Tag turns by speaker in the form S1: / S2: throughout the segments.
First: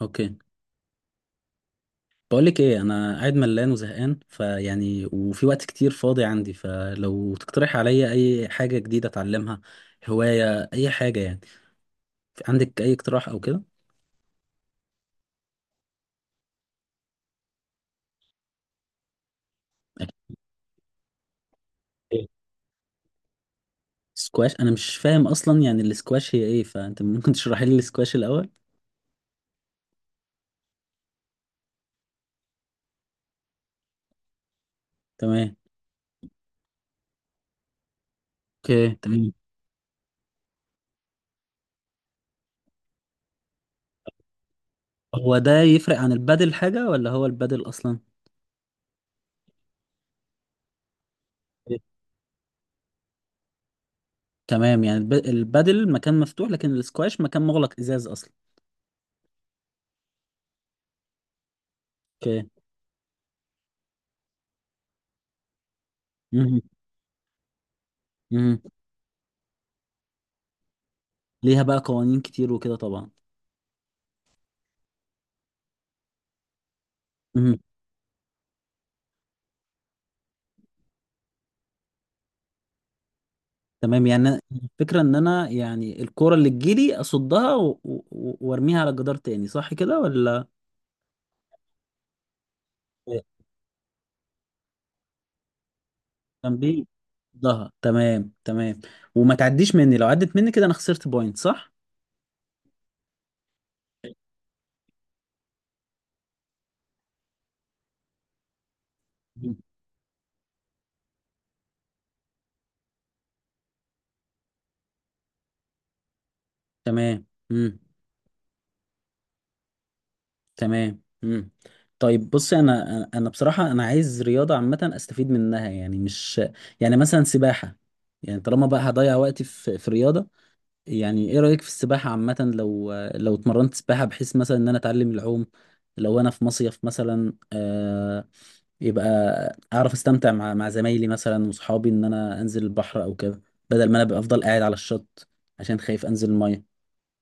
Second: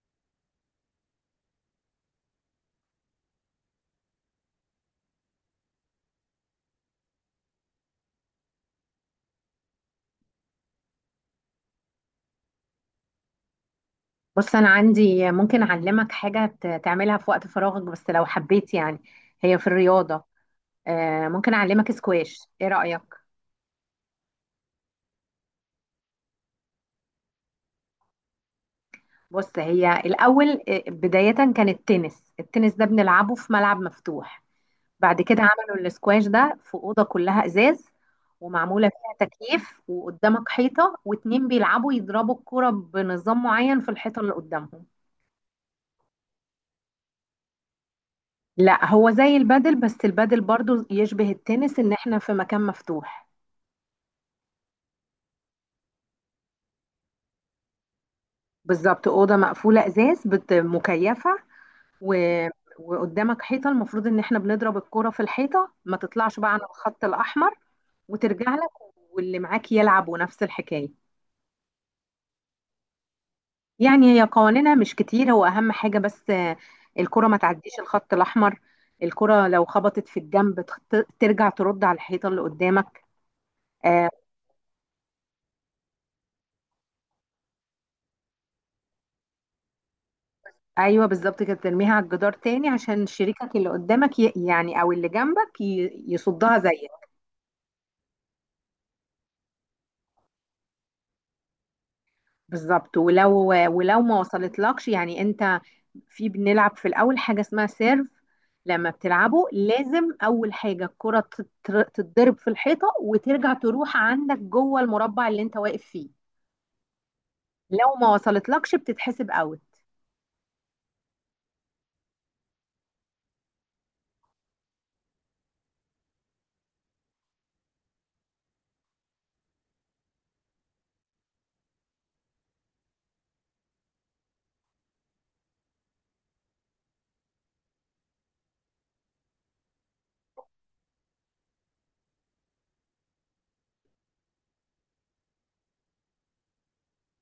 S1: اوكي. بقول لك ايه، انا قاعد ملان وزهقان فيعني وفي وقت كتير فاضي عندي، فلو تقترح عليا اي حاجة جديدة اتعلمها. هواية اي حاجة يعني. عندك اي اقتراح او كده؟
S2: بص أنا عندي ممكن أعلمك حاجة تعملها في وقت فراغك بس لو حبيت. يعني هي في الرياضة. ممكن أعلمك
S1: إيه؟
S2: سكواش. إيه رأيك؟
S1: سكواش انا مش فاهم اصلا، يعني السكواش هي ايه، فانت ممكن تشرحي لي السكواش الاول.
S2: بص هي الأول، بداية كان التنس ده بنلعبه في ملعب مفتوح. بعد كده
S1: تمام.
S2: عملوا السكواش ده في أوضة كلها إزاز، ومعمولة
S1: اوكي،
S2: فيها
S1: تمام.
S2: تكييف، وقدامك حيطة، واتنين بيلعبوا يضربوا الكرة بنظام معين في الحيطة اللي قدامهم.
S1: هو ده يفرق عن البادل حاجة ولا هو البادل اصلا؟
S2: لا، هو زي البادل، بس البادل برضو يشبه التنس
S1: إيه؟
S2: إن إحنا في مكان مفتوح.
S1: تمام، يعني البادل مكان مفتوح لكن السكواش مكان مغلق ازاز اصلا.
S2: بالظبط، اوضه مقفوله ازاز مكيفه و...
S1: اوكي.
S2: وقدامك حيطه، المفروض ان احنا بنضرب الكره في الحيطه، ما تطلعش بقى عن
S1: مهم.
S2: الخط الاحمر، وترجع
S1: مهم.
S2: لك، واللي معاك يلعب، ونفس الحكايه.
S1: ليها بقى قوانين كتير وكده طبعا.
S2: يعني هي قوانينها مش كتير، هو اهم حاجه بس الكره ما
S1: مم.
S2: تعديش الخط الاحمر. الكره لو خبطت في الجنب، ترجع ترد على الحيطه اللي قدامك.
S1: تمام،
S2: آه،
S1: يعني الفكرة ان انا يعني الكرة اللي تجيلي اصدها وارميها على الجدار تاني، صح كده ولا؟
S2: ايوه، بالظبط كده، ترميها على الجدار تاني عشان شريكك اللي قدامك، يعني او اللي جنبك
S1: كان
S2: يصدها زيك.
S1: بي ضها، تمام تمام. وما تعديش مني، لو عدت مني كده انا خسرت بوينت، صح؟
S2: بالظبط. ولو ما وصلتلكش، يعني انت، في، بنلعب في الاول حاجه اسمها سيرف. لما بتلعبه،
S1: مم.
S2: لازم اول حاجه الكره تتضرب في الحيطه، وترجع تروح عندك جوه المربع اللي انت واقف فيه.
S1: تمام. مم.
S2: لو ما وصلتلكش بتتحسب اوت.
S1: تمام. مم. طيب بصي، انا بصراحة انا عايز رياضة عامة استفيد منها، يعني مش يعني مثلا سباحة. يعني طالما بقى هضيع وقتي في رياضة، يعني ايه رأيك في السباحة عامة، لو اتمرنت سباحة بحيث مثلا ان انا اتعلم العوم، لو انا في مصيف مثلا يبقى اعرف استمتع مع زمايلي مثلا وصحابي، ان انا انزل البحر او كده، بدل ما انا ابقى افضل قاعد على الشط عشان خايف انزل المية.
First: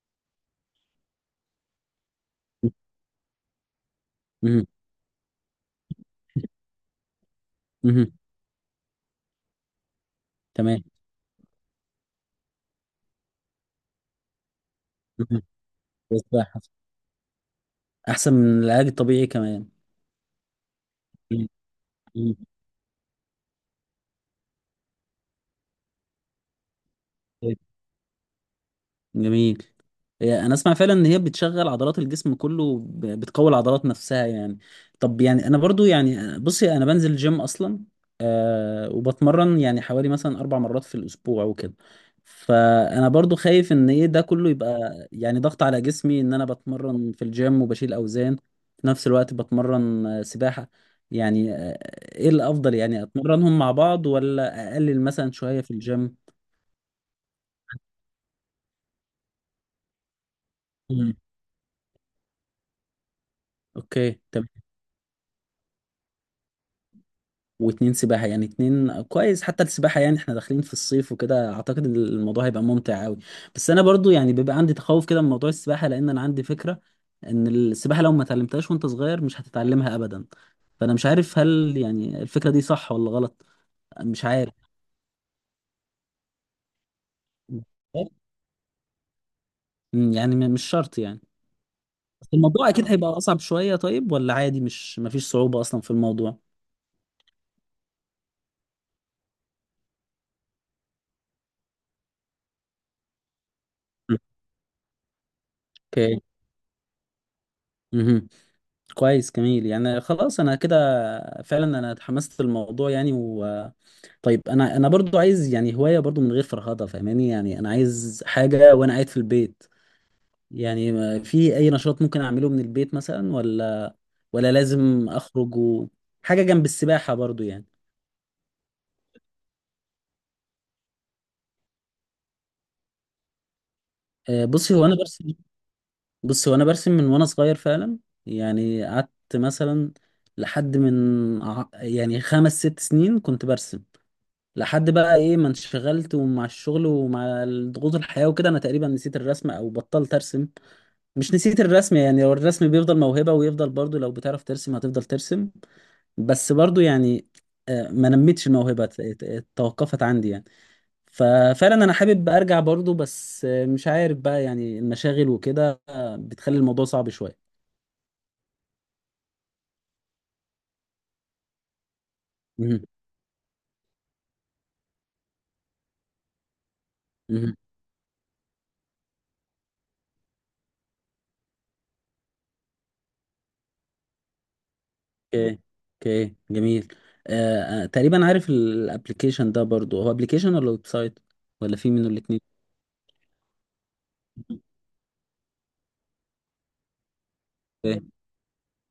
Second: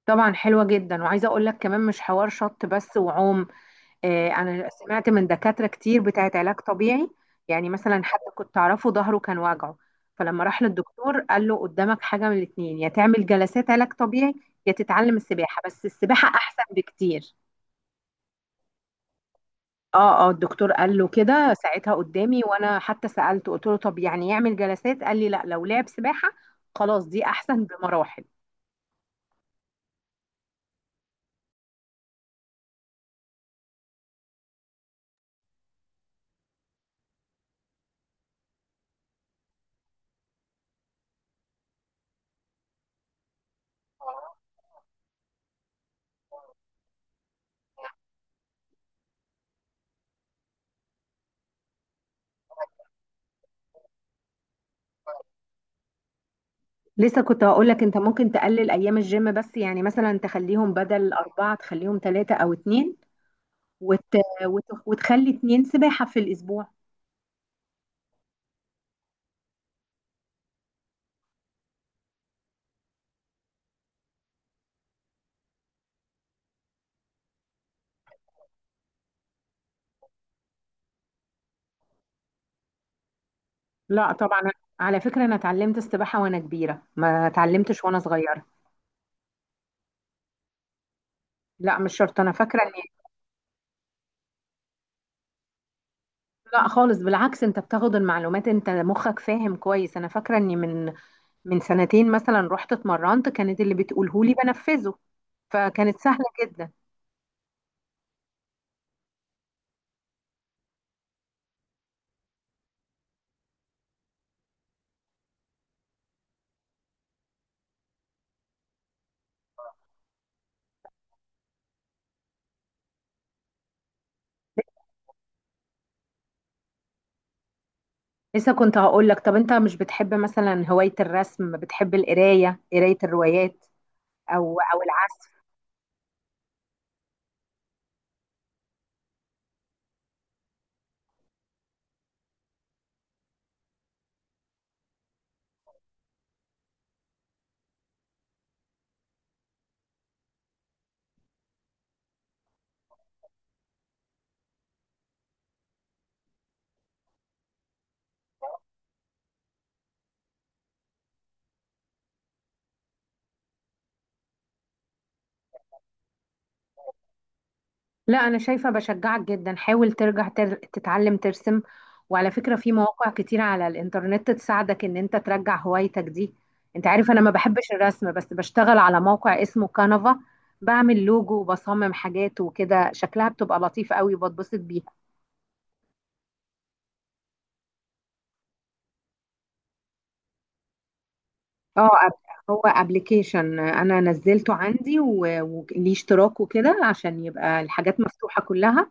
S2: طبعا، حلوه جدا، وعايزه اقول لك كمان مش حوار شط بس وعوم.
S1: مهم.
S2: انا سمعت من دكاترة كتير بتاعت علاج طبيعي. يعني مثلا
S1: مهم.
S2: حد كنت اعرفه ظهره كان واجعه، فلما راح
S1: تمام.
S2: للدكتور قال له: قدامك حاجة من الاتنين، يا تعمل جلسات علاج طبيعي، يا تتعلم
S1: مهم.
S2: السباحة، بس السباحة
S1: السباحة
S2: احسن بكتير.
S1: احسن من العلاج الطبيعي كمان.
S2: اه، اه، الدكتور قال له
S1: مهم.
S2: كده ساعتها
S1: مهم.
S2: قدامي، وانا حتى سألته قلت له: طب يعني يعمل جلسات؟ قال لي: لا، لو لعب سباحة، خلاص، دي احسن بمراحل.
S1: جميل. هي انا اسمع فعلا ان هي بتشغل عضلات الجسم كله، بتقوي العضلات نفسها يعني. طب يعني انا برضو يعني بصي، انا بنزل جيم اصلا، آه وبتمرن يعني حوالي مثلا اربع مرات في الاسبوع وكده، فانا برضو خايف ان ايه ده كله يبقى يعني ضغط على جسمي، ان انا بتمرن في الجيم وبشيل اوزان في نفس الوقت بتمرن سباحة، يعني ايه الافضل، يعني اتمرنهم مع بعض ولا اقلل مثلا شوية في الجيم؟
S2: لسه كنت هقول لك، انت ممكن تقلل ايام الجيم، بس يعني مثلا تخليهم، بدل
S1: مم.
S2: 4 تخليهم 3 او 2، وت...
S1: اوكي.
S2: وتخلي 2 سباحة في الأسبوع.
S1: واتنين سباحة، يعني اتنين كويس، حتى السباحة يعني احنا داخلين في الصيف وكده، اعتقد ان الموضوع هيبقى ممتع قوي. بس انا برضو يعني بيبقى عندي تخوف كده من موضوع السباحة، لان انا عندي فكرة ان السباحة لو ما اتعلمتهاش وانت صغير مش هتتعلمها ابدا. فانا مش عارف هل يعني الفكرة دي صح ولا غلط.
S2: لا
S1: مش
S2: طبعا،
S1: عارف.
S2: على فكرة أنا اتعلمت السباحة وأنا كبيرة، ما اتعلمتش وأنا صغيرة.
S1: مم، يعني مش شرط يعني.
S2: لا، مش شرط،
S1: بس
S2: أنا فاكرة
S1: الموضوع
S2: إني،
S1: اكيد هيبقى اصعب شوية، طيب ولا عادي مش مفيش صعوبة اصلا في الموضوع؟
S2: لا خالص، بالعكس، أنت بتاخد المعلومات، أنت مخك فاهم كويس. أنا فاكرة إني من سنتين مثلا رحت اتمرنت، كانت اللي بتقوله لي بنفذه، فكانت
S1: اوكي.
S2: سهلة جدا.
S1: مهم. كويس جميل، يعني خلاص انا كده فعلا انا اتحمست للموضوع يعني و طيب انا برضو عايز يعني هواية برضو من غير فرهضة فاهماني، يعني انا عايز حاجة وانا قاعد في البيت، يعني في اي نشاط ممكن اعمله من البيت مثلا، ولا لازم اخرج و... حاجة جنب السباحة برضو يعني.
S2: لسه كنت هقول لك، طب أنت مش بتحب مثلا هواية الرسم، بتحب القراية، قراية الروايات،
S1: بصي
S2: أو
S1: هو انا برسم.
S2: العزف؟
S1: بصي هو انا برسم من وانا صغير فعلا. يعني قعدت مثلا لحد من يعني خمس ست سنين كنت برسم. لحد بقى ايه ما انشغلت ومع الشغل ومع ضغوط الحياة وكده، انا تقريبا نسيت الرسم او بطلت ارسم. مش نسيت الرسم، يعني هو الرسم بيفضل موهبة ويفضل برضو لو بتعرف ترسم هتفضل ترسم. بس برضو يعني ما نمتش الموهبة توقفت عندي يعني. ففعلا انا حابب ارجع برضو بس مش عارف بقى، يعني المشاغل وكده بتخلي الموضوع صعب شوية.
S2: لا، انا شايفه بشجعك جدا، حاول ترجع تتعلم ترسم. وعلى فكره في
S1: مهم.
S2: مواقع كتير على الانترنت تساعدك ان انت ترجع هوايتك دي. انت عارف انا ما
S1: مهم.
S2: بحبش الرسم، بس بشتغل على موقع اسمه كانفا، بعمل لوجو وبصمم حاجات وكده، شكلها بتبقى لطيف قوي وبتبسط بيها.
S1: اوكي. اوكي جميل. تقريبا عارف الابلكيشن ده، برضو هو ابلكيشن ولا ويب سايت، ولا
S2: اه،
S1: في منه الاثنين؟
S2: هو ابلكيشن انا نزلته عندي، وليه اشتراك وكده عشان يبقى الحاجات
S1: اوكي.
S2: مفتوحه كلها.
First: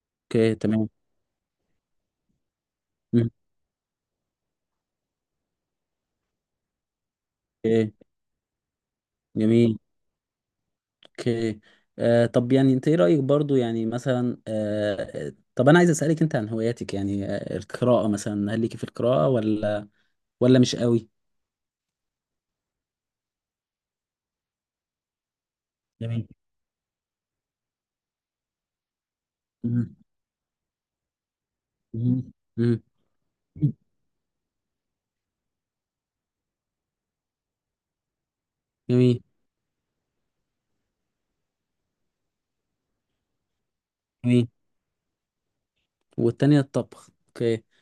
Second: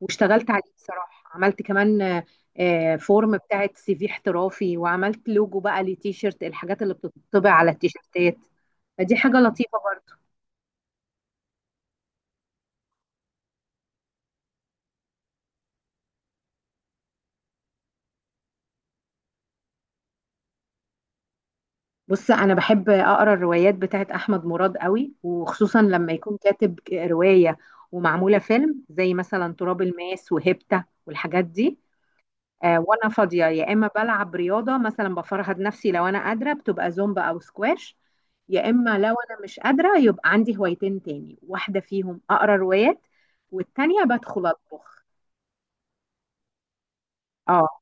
S2: واشتغلت
S1: اوكي
S2: عليه
S1: تمام.
S2: بصراحة، عملت كمان
S1: مم،
S2: فورم بتاعت CV احترافي، وعملت لوجو بقى لتيشيرت، الحاجات اللي بتطبع على
S1: اوكي
S2: التيشيرتات، فدي حاجة
S1: جميل.
S2: لطيفة برضو.
S1: اوكي. طب يعني انت ايه رأيك برضو، يعني مثلا طب انا عايز اسألك انت عن هواياتك، يعني القراءة مثلا، هل ليكي في القراءة ولا مش قوي؟
S2: بص، أنا بحب أقرأ الروايات بتاعت أحمد مراد قوي، وخصوصا لما
S1: جميل.
S2: يكون كاتب رواية ومعمولة فيلم، زي مثلا تراب
S1: مم،
S2: الماس وهيبتا والحاجات دي.
S1: مم، مم،
S2: وانا فاضيه، يا اما بلعب رياضه مثلا بفرهد نفسي لو انا قادره، بتبقى زومبا او سكواش، يا اما لو
S1: جميل.
S2: انا مش قادره، يبقى عندي هوايتين تاني، واحده فيهم اقرا روايات، والتانيه بدخل
S1: جميل.
S2: اطبخ.
S1: والتانية الطبخ، اوكي.
S2: اه،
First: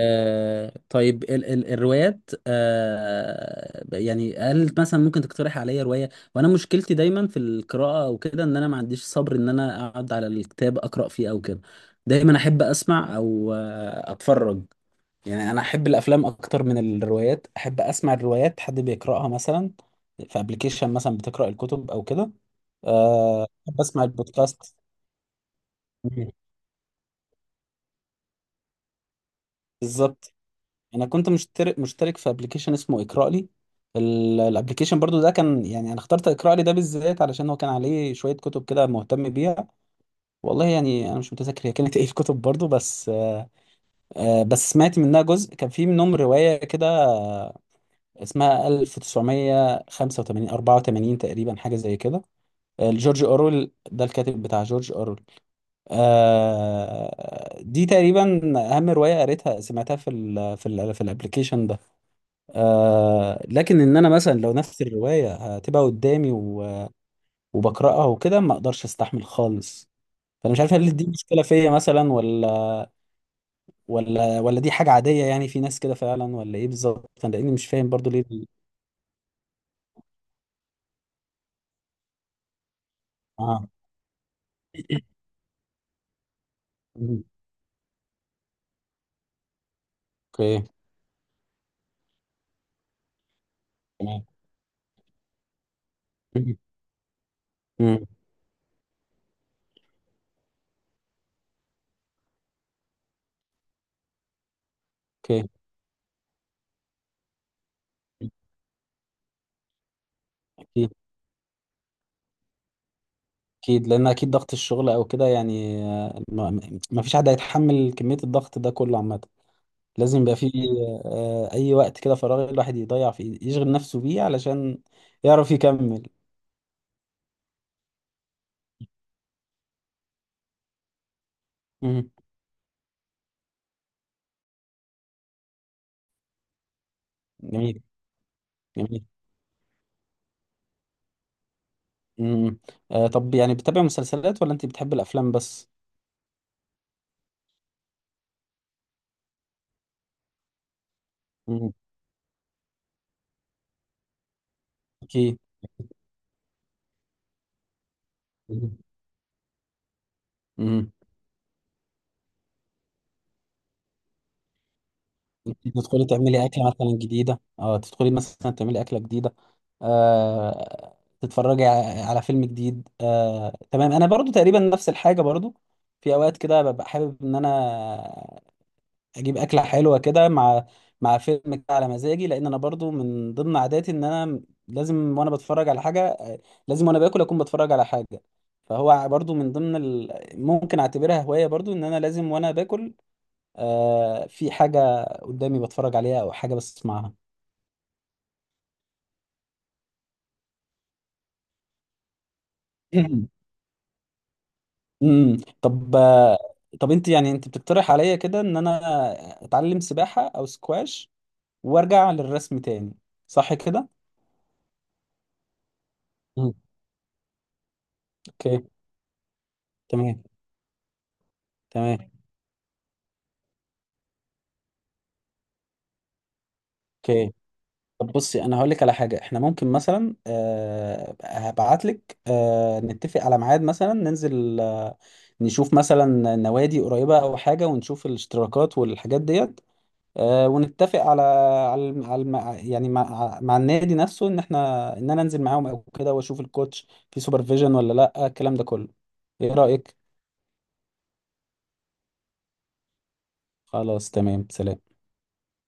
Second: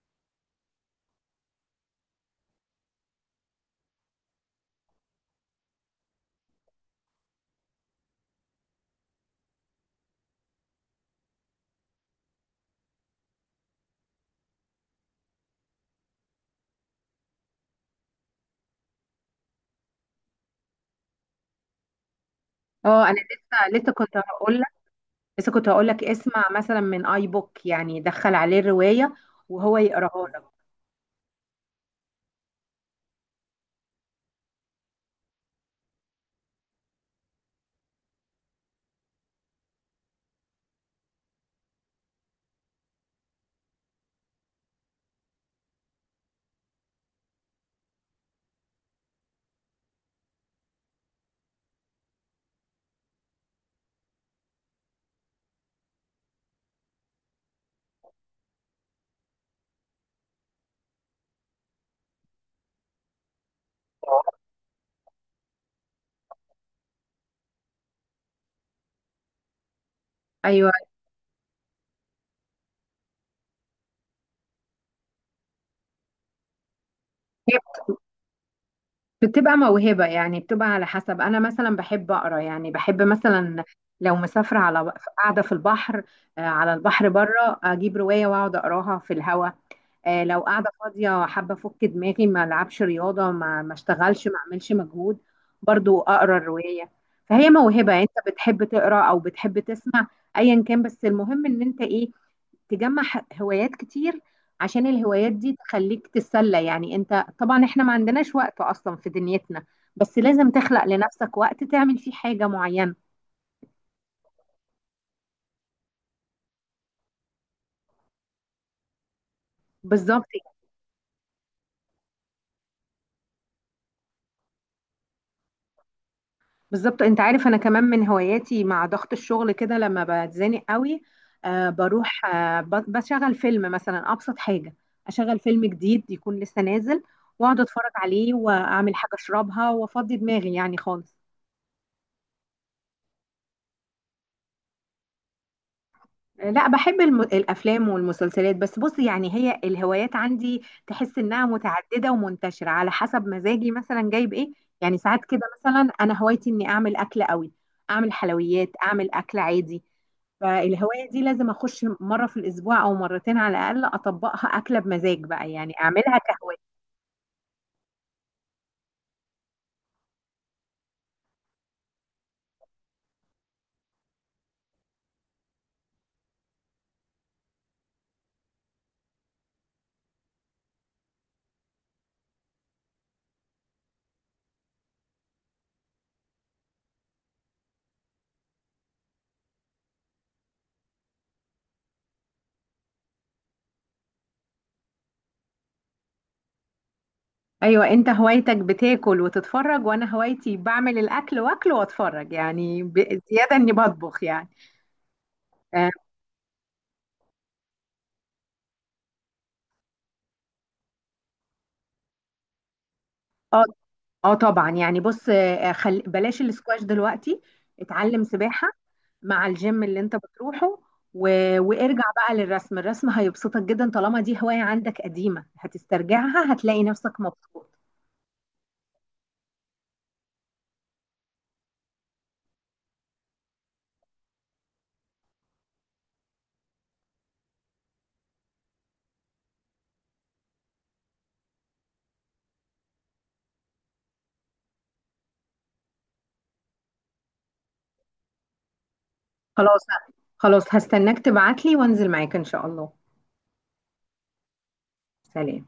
S1: طيب ال الروايات، يعني هل مثلا ممكن تقترح عليا رواية؟ وانا مشكلتي دايما في القراءة او كده، ان انا ما عنديش صبر ان انا اقعد على الكتاب اقرا فيه او كده، دايما احب اسمع او اتفرج. يعني انا احب الافلام اكتر من الروايات، احب اسمع الروايات حد بيقراها مثلا في ابلكيشن مثلا بتقرا الكتب او كده.
S2: اه، انا
S1: احب
S2: لسه
S1: اسمع
S2: كنت هقول لك،
S1: البودكاست.
S2: لسه كنت هقول لك،
S1: مم.
S2: اسمع مثلا من اي بوك، يعني دخل عليه الروايه وهو يقراها
S1: بالظبط.
S2: لك.
S1: انا كنت مشترك في ابلكيشن اسمه اقرا لي. الابلكيشن برضو ده كان يعني انا اخترت اقرا لي ده بالذات علشان هو كان عليه شويه كتب كده مهتم بيها. والله يعني انا مش متذكر هي كانت ايه الكتب برضو بس بس سمعت منها جزء كان في منهم روايه كده، اسمها 1985 84 تقريبا حاجه زي كده، لجورج اورويل، ده الكاتب بتاع جورج اورويل. دي تقريبا اهم روايه قريتها سمعتها في الابلكيشن ده. لكن ان انا مثلا لو نفس الروايه هتبقى قدامي وبقراها وكده ما اقدرش استحمل خالص. فانا مش
S2: ايوه،
S1: عارف هل دي مشكله فيا مثلا، ولا دي حاجه عاديه يعني في ناس كده فعلا، ولا ايه بالظبط انا، لاني مش فاهم برضو ليه
S2: بتبقى موهبة، يعني بتبقى على حسب. أنا مثلا بحب أقرأ، يعني بحب مثلا
S1: اه.
S2: لو مسافرة، على، قاعدة في البحر، على البحر
S1: مم.
S2: بره، أجيب رواية وأقعد أقراها في الهوا. لو
S1: اوكي
S2: قاعدة فاضية حابة أفك دماغي، ما ألعبش رياضة، ما
S1: تمام.
S2: أشتغلش، ما أعملش مجهود، برضو أقرأ
S1: مم.
S2: الرواية. فهي موهبة يعني،
S1: مم.
S2: أنت بتحب تقرأ أو بتحب تسمع، أيا كان، بس المهم إن أنت إيه، تجمع هوايات كتير، عشان الهوايات
S1: اوكي.
S2: دي تخليك تتسلى. يعني انت طبعا احنا ما عندناش وقت اصلا في دنيتنا، بس لازم تخلق
S1: اكيد.
S2: لنفسك وقت تعمل فيه حاجة معينة.
S1: اكيد لان اكيد ضغط الشغل او كده، يعني ما فيش حد هيتحمل كميه الضغط ده كله عامه، لازم
S2: بالظبط،
S1: يبقى فيه أي وقت كده فراغ الواحد يضيع فيه يشغل نفسه بيه علشان يعرف يكمل.
S2: بالظبط. انت عارف انا كمان من هواياتي مع ضغط الشغل كده، لما بتزنق قوي،
S1: مم.
S2: بروح، بشغل فيلم مثلا، ابسط حاجة، اشغل فيلم جديد يكون لسه نازل، واقعد
S1: جميل.
S2: اتفرج عليه، واعمل
S1: جميل.
S2: حاجة اشربها، وافضي دماغي يعني خالص.
S1: مم. طب يعني بتتابع مسلسلات ولا أنت بتحب الأفلام بس؟
S2: لا، بحب الافلام والمسلسلات. بس بص يعني هي الهوايات عندي تحس انها
S1: مم.
S2: متعدده ومنتشره على حسب مزاجي مثلا جايب ايه. يعني ساعات
S1: أكيد.
S2: كده مثلا، انا هوايتي اني اعمل اكل قوي، اعمل حلويات،
S1: مم.
S2: اعمل اكل عادي،
S1: مم.
S2: فالهوايه دي لازم اخش مره في الاسبوع او مرتين على الاقل اطبقها، اكله بمزاج بقى،
S1: أنت
S2: يعني
S1: تدخلي
S2: اعملها
S1: تعملي أكلة
S2: كهوايه.
S1: مثلا جديدة، تدخلي مثلا تعملي أكلة جديدة، آه تتفرجي على فيلم جديد، تمام. أنا برضو تقريبا نفس الحاجة برضو، في أوقات كده ببقى حابب إن أنا اجيب اكله حلوه كده مع فيلم كده على مزاجي، لان انا برضو من ضمن عاداتي ان انا لازم وانا بتفرج على حاجه، لازم وانا باكل اكون بتفرج على حاجه. فهو برضو من ضمن ممكن اعتبرها هوايه برضو ان انا لازم وانا باكل في حاجه قدامي بتفرج عليها او حاجه بسمعها.
S2: ايوه، انت هوايتك بتاكل وتتفرج، وانا هوايتي بعمل الاكل واكل واتفرج، يعني زياده اني بطبخ يعني.
S1: طب طب انت يعني انت بتقترح عليا كده ان انا اتعلم سباحه او سكواش، وارجع للرسم تاني، صح
S2: اه،
S1: كده؟
S2: اه، طبعا، يعني بص، بلاش
S1: مم.
S2: الاسكواش دلوقتي. اتعلم سباحة
S1: اوكي
S2: مع الجيم اللي انت
S1: تمام.
S2: بتروحه و...
S1: تمام
S2: وارجع بقى للرسم. الرسم هيبسطك جدا، طالما دي هواية عندك قديمة هتسترجعها، هتلاقي نفسك
S1: اوكي.
S2: مبسوط.
S1: طب بصي، انا هقول لك على حاجه، احنا ممكن مثلا هبعت لك، نتفق على ميعاد مثلا ننزل، نشوف مثلا نوادي قريبه او حاجه، ونشوف الاشتراكات والحاجات ديت، ونتفق على على الم- على الم- يعني مع, النادي نفسه ان احنا ان انا انزل معاهم او كده، واشوف الكوتش في سوبرفيجن ولا لا الكلام ده كله. ايه
S2: خلاص،
S1: رايك؟
S2: خلاص، هستناك تبعتلي وانزل معاك ان شاء الله.
S1: خلاص. تمام. سلام.
S2: سلام.